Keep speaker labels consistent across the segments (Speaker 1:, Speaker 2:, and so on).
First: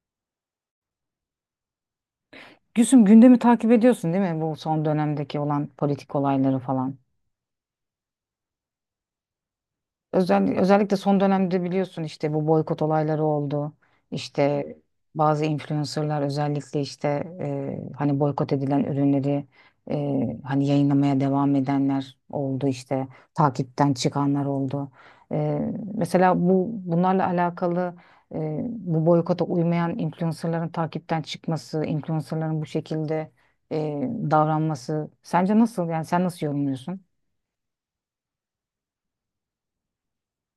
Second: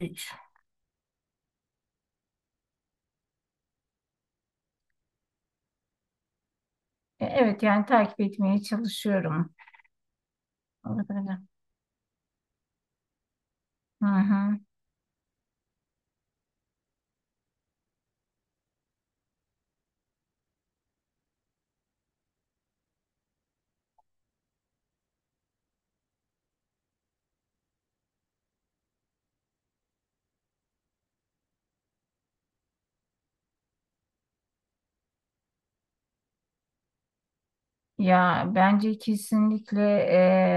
Speaker 1: Hiç.
Speaker 2: Gülsüm gündemi takip ediyorsun değil mi? Bu son dönemdeki olan politik olayları falan.
Speaker 1: Evet yani takip etmeye çalışıyorum.
Speaker 2: Özellikle son
Speaker 1: Olabilir.
Speaker 2: dönemde biliyorsun işte bu boykot olayları oldu.
Speaker 1: Hı hı.
Speaker 2: İşte bazı influencerlar özellikle işte hani boykot edilen ürünleri hani yayınlamaya devam edenler oldu işte takipten çıkanlar oldu. E, Mesela bunlarla alakalı bu boykota uymayan influencerların takipten çıkması, influencerların bu şekilde e, davranması sence nasıl? Yani sen nasıl yorumluyorsun?
Speaker 1: Ya bence kesinlikle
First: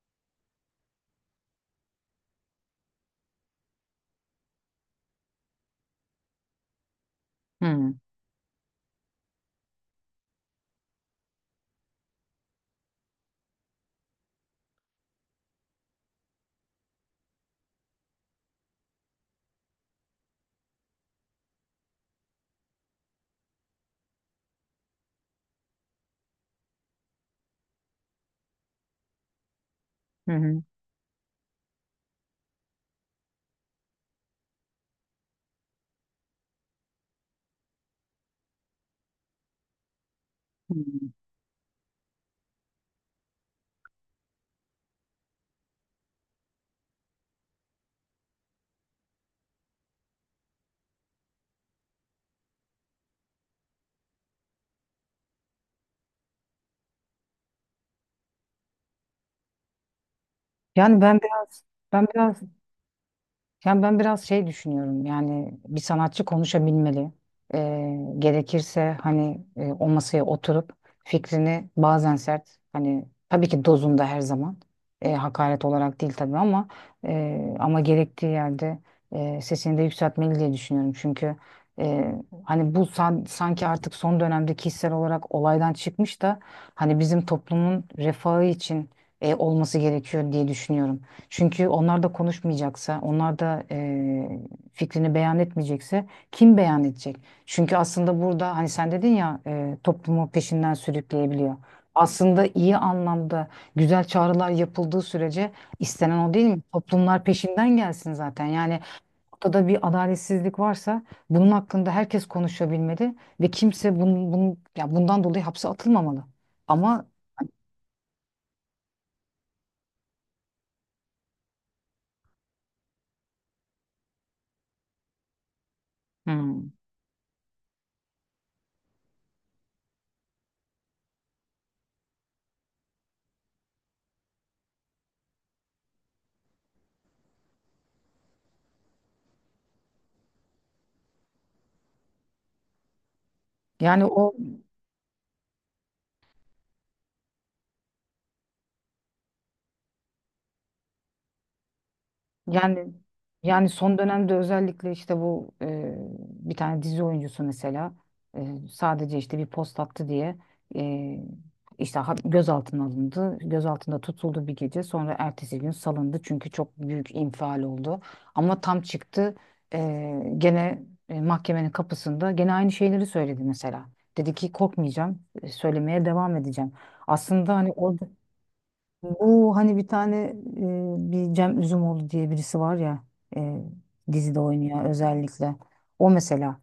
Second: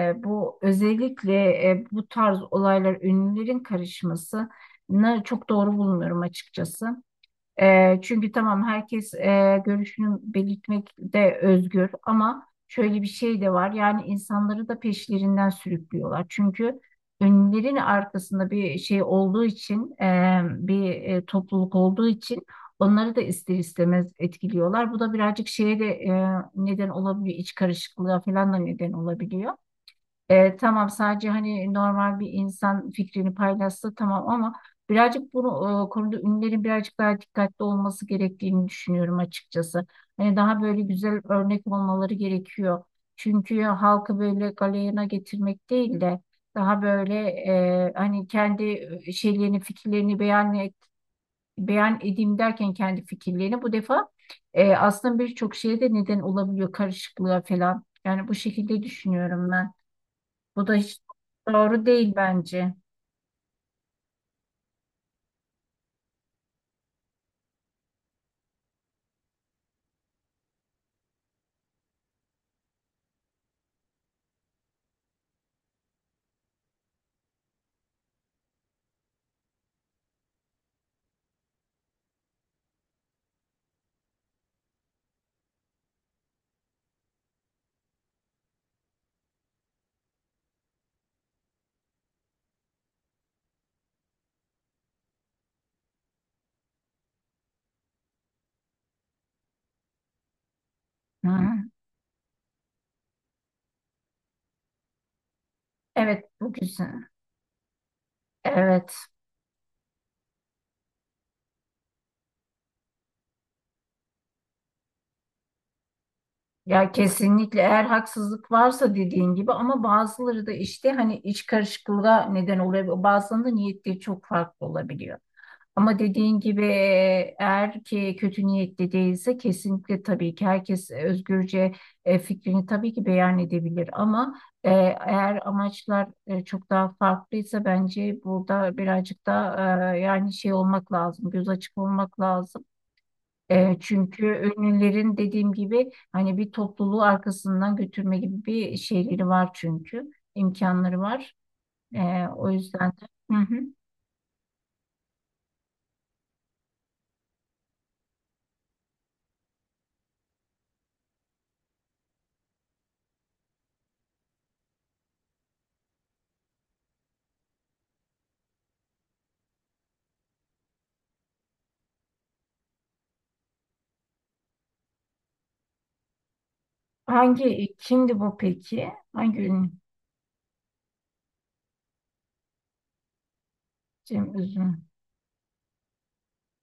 Speaker 1: bu özellikle bu tarz olaylar ünlülerin karışmasını çok doğru bulmuyorum açıkçası.
Speaker 2: Hı
Speaker 1: Çünkü tamam herkes görüşünü belirtmekte özgür ama şöyle bir şey de var. Yani insanları da peşlerinden sürüklüyorlar. Çünkü önlerin arkasında bir şey olduğu için bir topluluk olduğu için onları da ister istemez etkiliyorlar. Bu da birazcık şeye de neden olabiliyor. İç karışıklığa falan da neden olabiliyor.
Speaker 2: hı.
Speaker 1: Tamam sadece hani normal bir insan fikrini paylaşsa tamam ama birazcık bunu konuda ünlülerin birazcık daha dikkatli olması gerektiğini düşünüyorum açıkçası. Hani daha
Speaker 2: Hı.
Speaker 1: böyle güzel örnek olmaları gerekiyor. Çünkü halkı böyle galeyana getirmek değil de daha böyle hani kendi şeylerini fikirlerini beyan edeyim derken kendi fikirlerini bu defa aslında birçok şeye de neden olabiliyor karışıklığa falan. Yani bu şekilde düşünüyorum ben. Bu da hiç
Speaker 2: Yani ben biraz
Speaker 1: doğru
Speaker 2: ben
Speaker 1: değil
Speaker 2: biraz
Speaker 1: bence.
Speaker 2: yani ben biraz şey düşünüyorum. Yani bir sanatçı konuşabilmeli. Gerekirse hani o masaya oturup fikrini bazen sert, hani tabii ki dozunda, her zaman hakaret olarak değil tabii, ama ama gerektiği yerde sesini de yükseltmeli diye düşünüyorum. Çünkü e, hani bu sanki artık son dönemde kişisel olarak olaydan çıkmış da hani bizim toplumun refahı için olması gerekiyor diye düşünüyorum. Çünkü onlar da konuşmayacaksa, onlar da fikrini beyan etmeyecekse kim beyan edecek? Çünkü aslında burada hani sen dedin ya toplumu peşinden sürükleyebiliyor.
Speaker 1: Hı.
Speaker 2: Aslında iyi anlamda güzel çağrılar yapıldığı sürece istenen
Speaker 1: Evet,
Speaker 2: o değil
Speaker 1: bu
Speaker 2: mi?
Speaker 1: güzel.
Speaker 2: Toplumlar peşinden gelsin zaten. Yani
Speaker 1: Evet.
Speaker 2: ortada bir adaletsizlik varsa bunun hakkında herkes konuşabilmeli ve kimse bunun ya bundan dolayı hapse atılmamalı.
Speaker 1: Ya
Speaker 2: Ama...
Speaker 1: kesinlikle eğer haksızlık varsa dediğin gibi, ama bazıları da işte hani iç karışıklığa neden oluyor. Bazılarında niyetleri çok farklı olabiliyor. Ama dediğin gibi
Speaker 2: Hmm.
Speaker 1: eğer ki kötü niyetli değilse kesinlikle tabii ki herkes özgürce fikrini tabii ki beyan edebilir ama eğer amaçlar çok daha farklıysa bence burada birazcık da yani şey olmak lazım, göz açık olmak lazım.
Speaker 2: yani o
Speaker 1: Çünkü ünlülerin dediğim gibi hani bir topluluğu arkasından götürme gibi bir şeyleri var, çünkü imkanları var. O yüzden
Speaker 2: Yani
Speaker 1: de. Hı hı.
Speaker 2: yani son dönemde özellikle işte bu bir tane dizi oyuncusu mesela sadece işte bir post attı diye e, işte gözaltına alındı. Gözaltında tutuldu bir gece. Sonra ertesi gün salındı çünkü çok büyük infial oldu. Ama tam çıktı e, gene mahkemenin kapısında gene aynı şeyleri söyledi mesela. Dedi ki korkmayacağım, söylemeye devam edeceğim. Aslında hani
Speaker 1: Hangi
Speaker 2: orada
Speaker 1: kimdi bu peki? Hangi
Speaker 2: bu,
Speaker 1: ünlü?
Speaker 2: hani bir tane bir Cem Üzümoğlu diye birisi var ya, e,
Speaker 1: Cem
Speaker 2: dizide
Speaker 1: Uzun.
Speaker 2: oynuyor özellikle. O mesela.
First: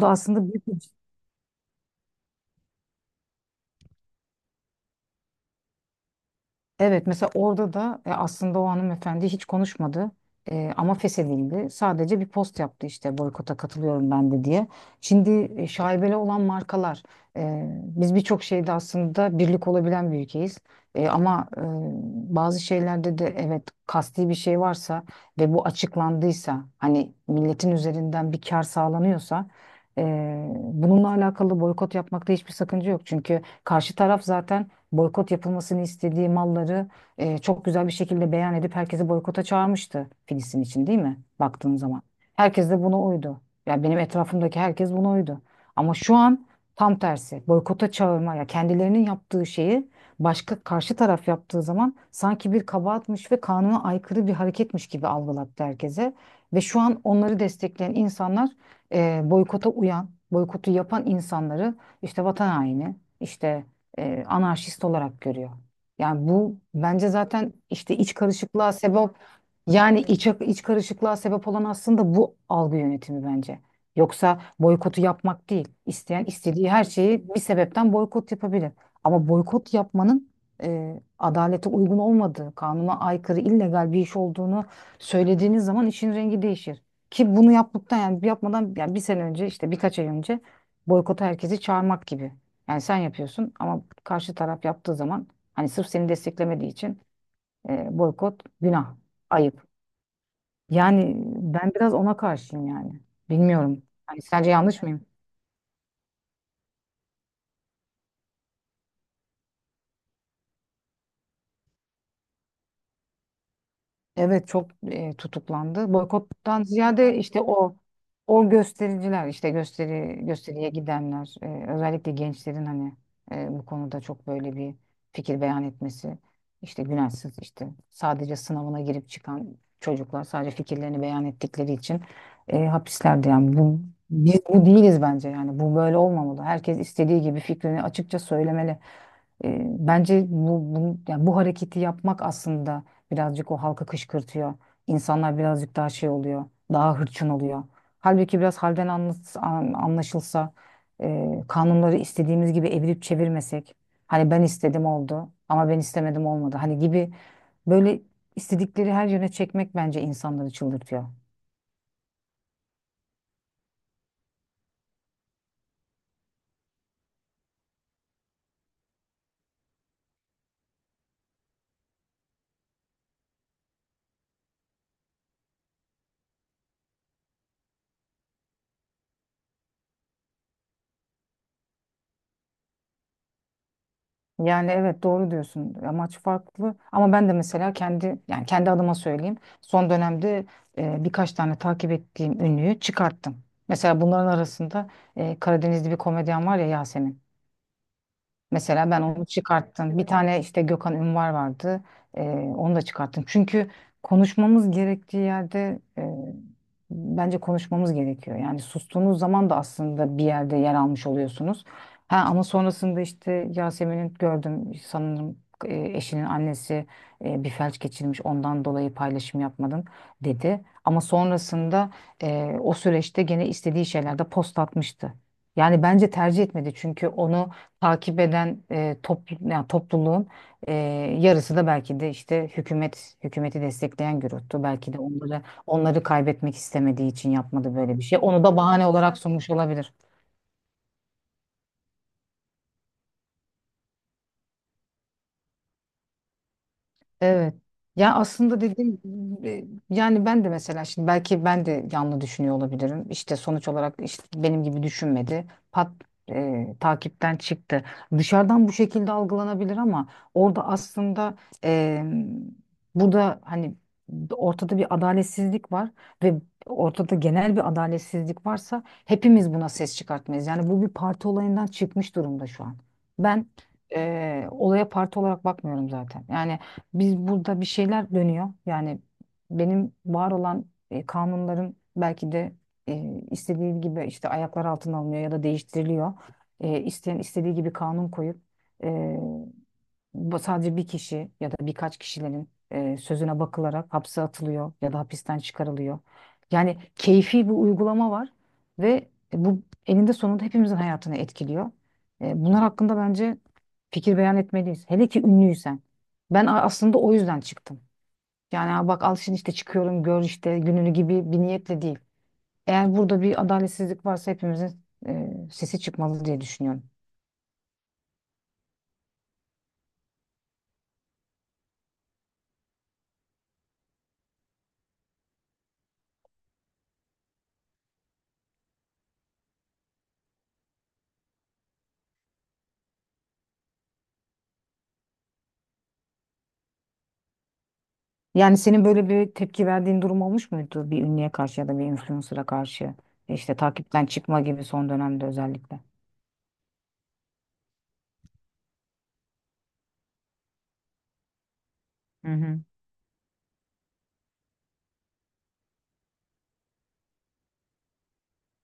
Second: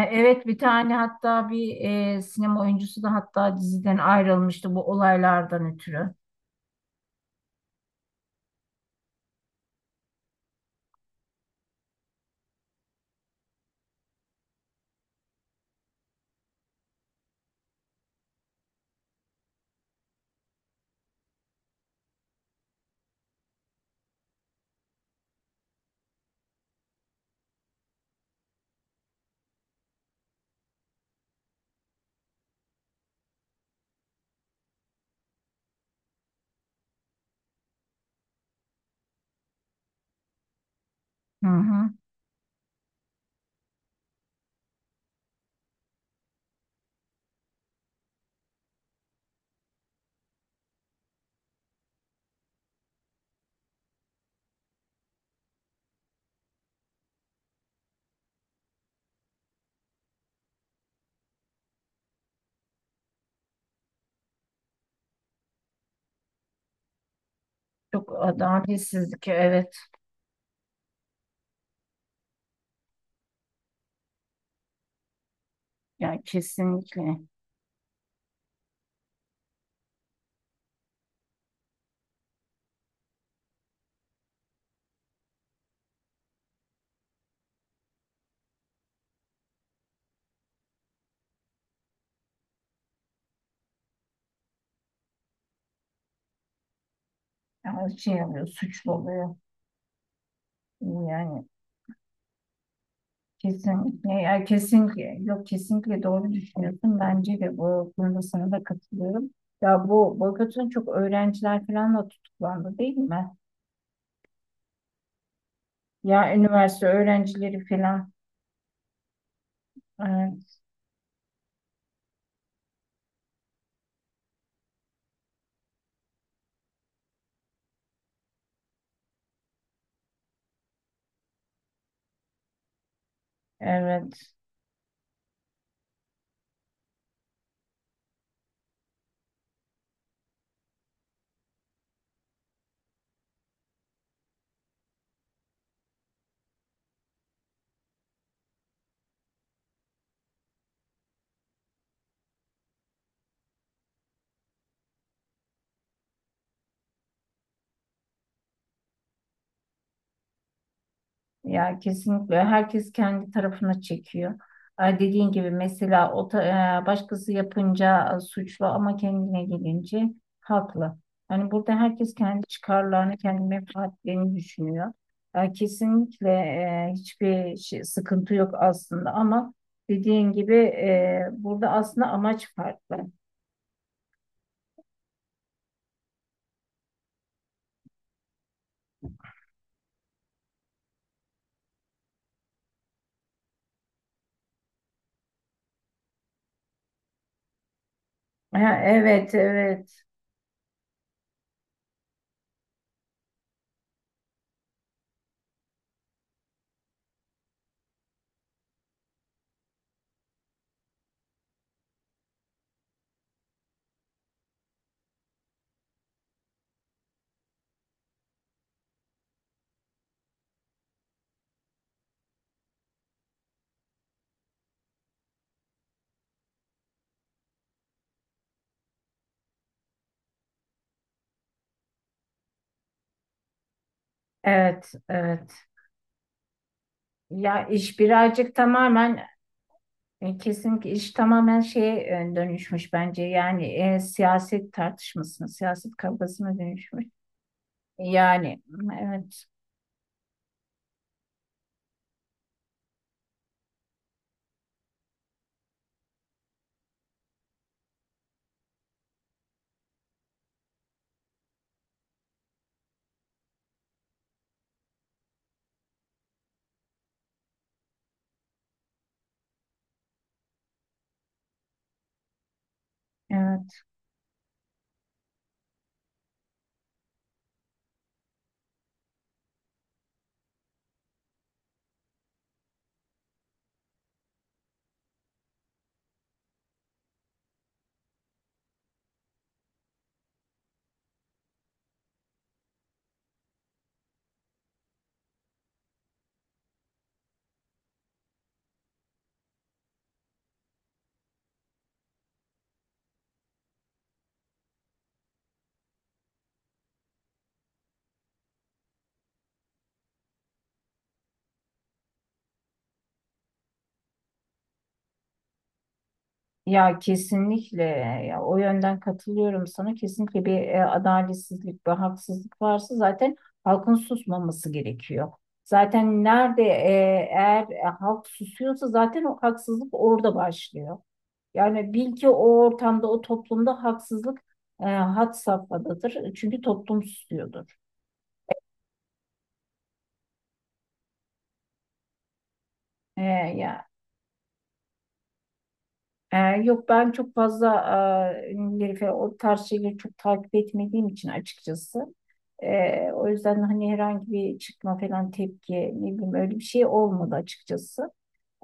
Speaker 2: aslında
Speaker 1: Evet, bir
Speaker 2: büyük bir...
Speaker 1: tane hatta bir sinema oyuncusu da hatta diziden ayrılmıştı bu olaylardan ötürü.
Speaker 2: Evet, mesela orada da aslında o hanımefendi hiç konuşmadı. Ama feshedildi. Sadece bir post yaptı işte, boykota katılıyorum ben de diye. Şimdi şaibeli olan markalar. Biz birçok şeyde aslında birlik olabilen bir ülkeyiz. Ama bazı şeylerde de, evet, kasti bir şey varsa ve bu açıklandıysa, hani milletin üzerinden bir kar sağlanıyorsa e, bununla alakalı boykot yapmakta hiçbir sakınca yok. Çünkü karşı taraf zaten boykot yapılmasını istediği malları çok güzel bir şekilde beyan edip herkesi boykota çağırmıştı Filistin için, değil mi?
Speaker 1: Hı
Speaker 2: Baktığın
Speaker 1: hı.
Speaker 2: zaman. Herkes de buna uydu. Ya, benim etrafımdaki herkes buna uydu. Ama şu an tam tersi. Boykota çağırma, ya kendilerinin yaptığı şeyi başka karşı taraf yaptığı zaman sanki bir kabahatmiş ve kanuna aykırı bir hareketmiş gibi algılattı herkese. Ve şu an onları destekleyen insanlar boykota uyan, boykotu yapan insanları işte vatan haini, işte anarşist olarak görüyor. Yani bu bence zaten işte
Speaker 1: Çok
Speaker 2: iç karışıklığa sebep,
Speaker 1: adaletsizlik, evet.
Speaker 2: yani iç karışıklığa sebep olan aslında bu algı yönetimi bence. Yoksa boykotu yapmak değil.
Speaker 1: Yani
Speaker 2: İsteyen istediği her
Speaker 1: kesinlikle.
Speaker 2: şeyi bir sebepten boykot yapabilir. Ama boykot yapmanın adalete uygun olmadığı, kanuna aykırı, illegal bir iş olduğunu söylediğiniz zaman işin rengi değişir. Ki bunu yaptıktan, yani yapmadan yani bir sene önce, işte birkaç ay önce boykota herkesi çağırmak gibi. Yani sen yapıyorsun, ama karşı taraf yaptığı zaman hani sırf seni desteklemediği için
Speaker 1: Yani şey
Speaker 2: boykot
Speaker 1: oluyor, suçlu
Speaker 2: günah,
Speaker 1: oluyor.
Speaker 2: ayıp. Yani
Speaker 1: Yani
Speaker 2: ben biraz ona karşıyım yani. Bilmiyorum.
Speaker 1: kesinlikle,
Speaker 2: Hani
Speaker 1: ya
Speaker 2: sence yanlış mıyım?
Speaker 1: kesinlikle, yok kesinlikle doğru düşünüyorsun. Bence de bu konuda sana da katılıyorum. Ya bu boykotun çok öğrenciler falan da tutuklandı değil mi?
Speaker 2: Evet, çok tutuklandı.
Speaker 1: Ya
Speaker 2: Boykottan
Speaker 1: üniversite
Speaker 2: ziyade işte
Speaker 1: öğrencileri
Speaker 2: o
Speaker 1: falan.
Speaker 2: o göstericiler, işte gösteri
Speaker 1: Evet.
Speaker 2: gösteriye gidenler, özellikle gençlerin hani bu konuda çok böyle bir fikir beyan etmesi, işte günahsız işte sadece sınavına girip çıkan çocuklar sadece fikirlerini beyan ettikleri için hapislerde, yani bu,
Speaker 1: Evet.
Speaker 2: biz bu değiliz bence. Yani bu böyle olmamalı. Herkes istediği gibi fikrini açıkça söylemeli. E, bence yani bu hareketi yapmak aslında birazcık o halkı kışkırtıyor. İnsanlar birazcık daha şey oluyor, daha hırçın oluyor. Halbuki biraz halden anlaşılsa, kanunları istediğimiz gibi evirip çevirmesek, hani ben istedim oldu ama ben istemedim olmadı, hani gibi böyle istedikleri her yöne çekmek bence insanları çıldırtıyor.
Speaker 1: Ya kesinlikle herkes kendi tarafına çekiyor. Dediğin gibi mesela başkası yapınca suçlu ama kendine gelince haklı. Hani burada herkes kendi çıkarlarını, kendi menfaatlerini düşünüyor. Kesinlikle hiçbir şey, sıkıntı yok aslında ama dediğin gibi burada aslında amaç farklı.
Speaker 2: Yani evet, doğru diyorsun. Amaç farklı. Ama ben de mesela kendi, yani kendi adıma söyleyeyim. Son dönemde birkaç tane takip ettiğim ünlüyü çıkarttım. Mesela bunların arasında Karadenizli bir komedyen var ya, Yasemin.
Speaker 1: Ha,
Speaker 2: Mesela ben onu
Speaker 1: evet, evet,
Speaker 2: çıkarttım. Bir tane işte Gökhan Ünvar vardı. Ee, onu da çıkarttım. Çünkü konuşmamız gerektiği yerde bence konuşmamız gerekiyor. Yani sustuğunuz zaman da aslında bir yerde yer almış oluyorsunuz. Ha, ama sonrasında işte Yasemin'in gördüm sanırım, eşinin annesi bir felç geçirmiş, ondan dolayı paylaşım yapmadım dedi. Ama sonrasında o süreçte gene istediği şeylerde post atmıştı. Yani bence tercih etmedi, çünkü onu takip eden yani topluluğun e, yarısı da belki de işte hükümeti destekleyen gruptu.
Speaker 1: evet,
Speaker 2: Belki de onları
Speaker 1: evet.
Speaker 2: onları kaybetmek istemediği için
Speaker 1: Ya
Speaker 2: yapmadı böyle
Speaker 1: iş
Speaker 2: bir şey. Onu
Speaker 1: birazcık
Speaker 2: da bahane olarak
Speaker 1: tamamen
Speaker 2: sunmuş olabilir.
Speaker 1: kesinlikle iş tamamen şeye dönüşmüş bence. Yani siyaset tartışmasına, siyaset kavgasına dönüşmüş.
Speaker 2: Evet. Ya aslında
Speaker 1: Yani
Speaker 2: dediğim...
Speaker 1: evet.
Speaker 2: e, Yani ben de mesela şimdi belki ben de yanlı düşünüyor olabilirim. İşte sonuç olarak işte benim gibi düşünmedi. Pat takipten çıktı. Dışarıdan bu şekilde algılanabilir, ama orada aslında e, burada hani ortada bir adaletsizlik var ve ortada genel bir adaletsizlik varsa hepimiz buna ses çıkartmayız. Yani bu bir parti olayından çıkmış durumda şu an. Ben
Speaker 1: Evet.
Speaker 2: olaya parti olarak bakmıyorum zaten. Yani biz, burada bir şeyler dönüyor. Yani benim var olan kanunların belki de istediği gibi işte ayaklar altına alınıyor ya da değiştiriliyor. E, isteyen istediği gibi kanun koyup e, bu sadece bir kişi ya da birkaç kişilerin sözüne bakılarak hapse atılıyor ya da hapisten çıkarılıyor. Yani keyfi bir uygulama var ve bu eninde sonunda hepimizin hayatını etkiliyor. Bunlar hakkında bence fikir beyan etmeliyiz. Hele ki ünlüysen. Ben aslında o yüzden çıktım. Yani "Aa, bak al şimdi işte çıkıyorum gör işte gününü" gibi bir niyetle değil. Eğer burada bir adaletsizlik varsa hepimizin sesi çıkmalı diye düşünüyorum.
Speaker 1: Ya kesinlikle, ya o yönden katılıyorum sana. Kesinlikle bir adaletsizlik, bir haksızlık varsa zaten halkın susmaması gerekiyor. Zaten nerede eğer halk susuyorsa zaten o haksızlık orada başlıyor. Yani bil ki o ortamda, o toplumda haksızlık had safhadadır. Çünkü toplum susuyordur.
Speaker 2: Yani senin böyle bir tepki verdiğin durum olmuş muydu bir ünlüye karşı ya da bir influencer'a karşı?
Speaker 1: E,
Speaker 2: İşte
Speaker 1: ya
Speaker 2: takipten çıkma gibi, son dönemde özellikle.
Speaker 1: Ee, Yok, ben çok fazla ünlüleri falan o tarz şeyleri çok takip etmediğim için açıkçası.
Speaker 2: Hı hı.
Speaker 1: O yüzden hani herhangi bir çıkma falan tepki ne bileyim öyle bir şey olmadı açıkçası.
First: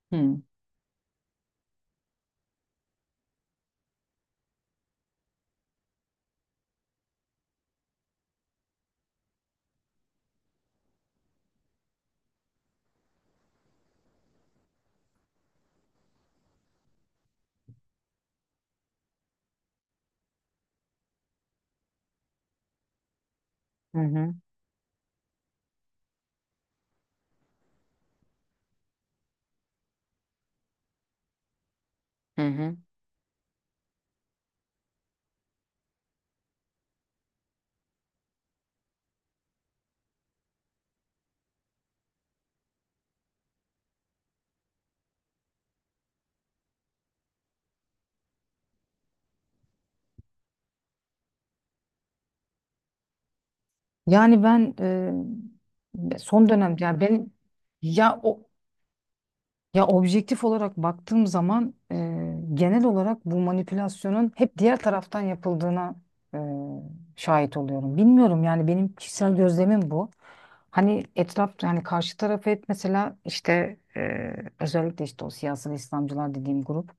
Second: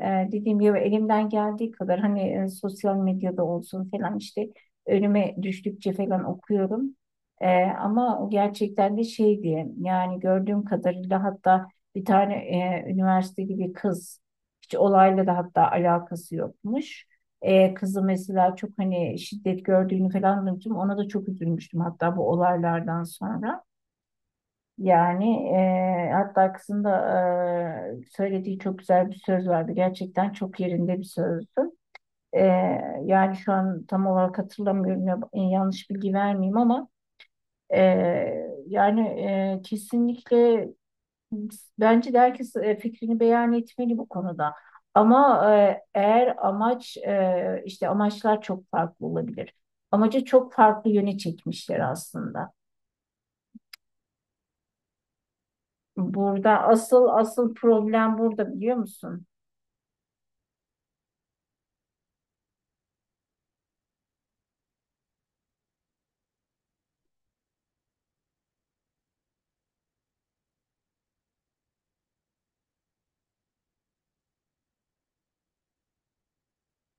Speaker 2: Hmm.
Speaker 1: Dediğim gibi elimden geldiği kadar hani sosyal medyada olsun falan işte önüme düştükçe falan okuyorum. Ama o gerçekten de şey diye, yani gördüğüm kadarıyla hatta bir tane üniversiteli bir kız hiç olayla da hatta alakası yokmuş. Kızı mesela çok hani şiddet gördüğünü falan duymuştum. Ona da çok üzülmüştüm hatta bu olaylardan sonra.
Speaker 2: Hı hı.
Speaker 1: Yani Hatta kızın da söylediği çok güzel bir söz vardı. Gerçekten çok yerinde bir sözdü.
Speaker 2: Hı hı.
Speaker 1: Yani şu an tam olarak hatırlamıyorum. Yanlış bilgi vermeyeyim ama kesinlikle bence de herkes fikrini beyan etmeli bu konuda. Ama eğer amaç işte amaçlar çok farklı olabilir. Amacı çok farklı yöne çekmişler aslında.
Speaker 2: Yani ben son
Speaker 1: Burada
Speaker 2: dönemde, yani
Speaker 1: asıl
Speaker 2: benim,
Speaker 1: asıl problem
Speaker 2: ya o...
Speaker 1: burada, biliyor musun?
Speaker 2: Ya objektif olarak baktığım zaman genel olarak bu manipülasyonun hep diğer taraftan yapıldığına e, şahit oluyorum. Bilmiyorum, yani benim kişisel gözlemim bu. Hani etrafta, yani karşı tarafı hep, mesela işte özellikle işte o siyasal İslamcılar dediğim grup,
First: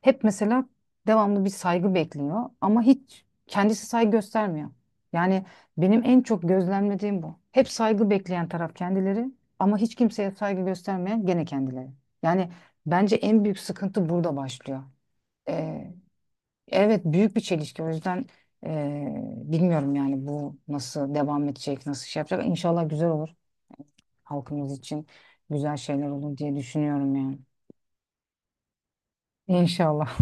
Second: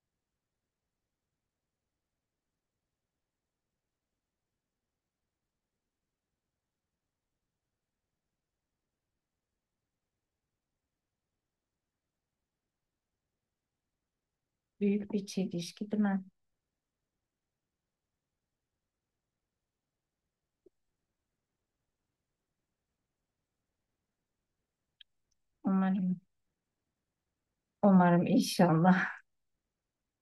Speaker 2: hep mesela devamlı bir saygı bekliyor ama hiç kendisi saygı göstermiyor. Yani benim en çok gözlemlediğim bu. Hep saygı bekleyen taraf kendileri, ama hiç kimseye saygı göstermeyen gene kendileri. Yani bence en büyük sıkıntı burada başlıyor.
Speaker 1: Büyük bir çelişki
Speaker 2: Ee,
Speaker 1: değil mi?
Speaker 2: evet büyük bir çelişki, o yüzden bilmiyorum yani bu nasıl devam edecek, nasıl şey yapacak. İnşallah güzel olur, halkımız için güzel şeyler
Speaker 1: Umarım,
Speaker 2: olur diye düşünüyorum yani.
Speaker 1: umarım inşallah.
Speaker 2: İnşallah.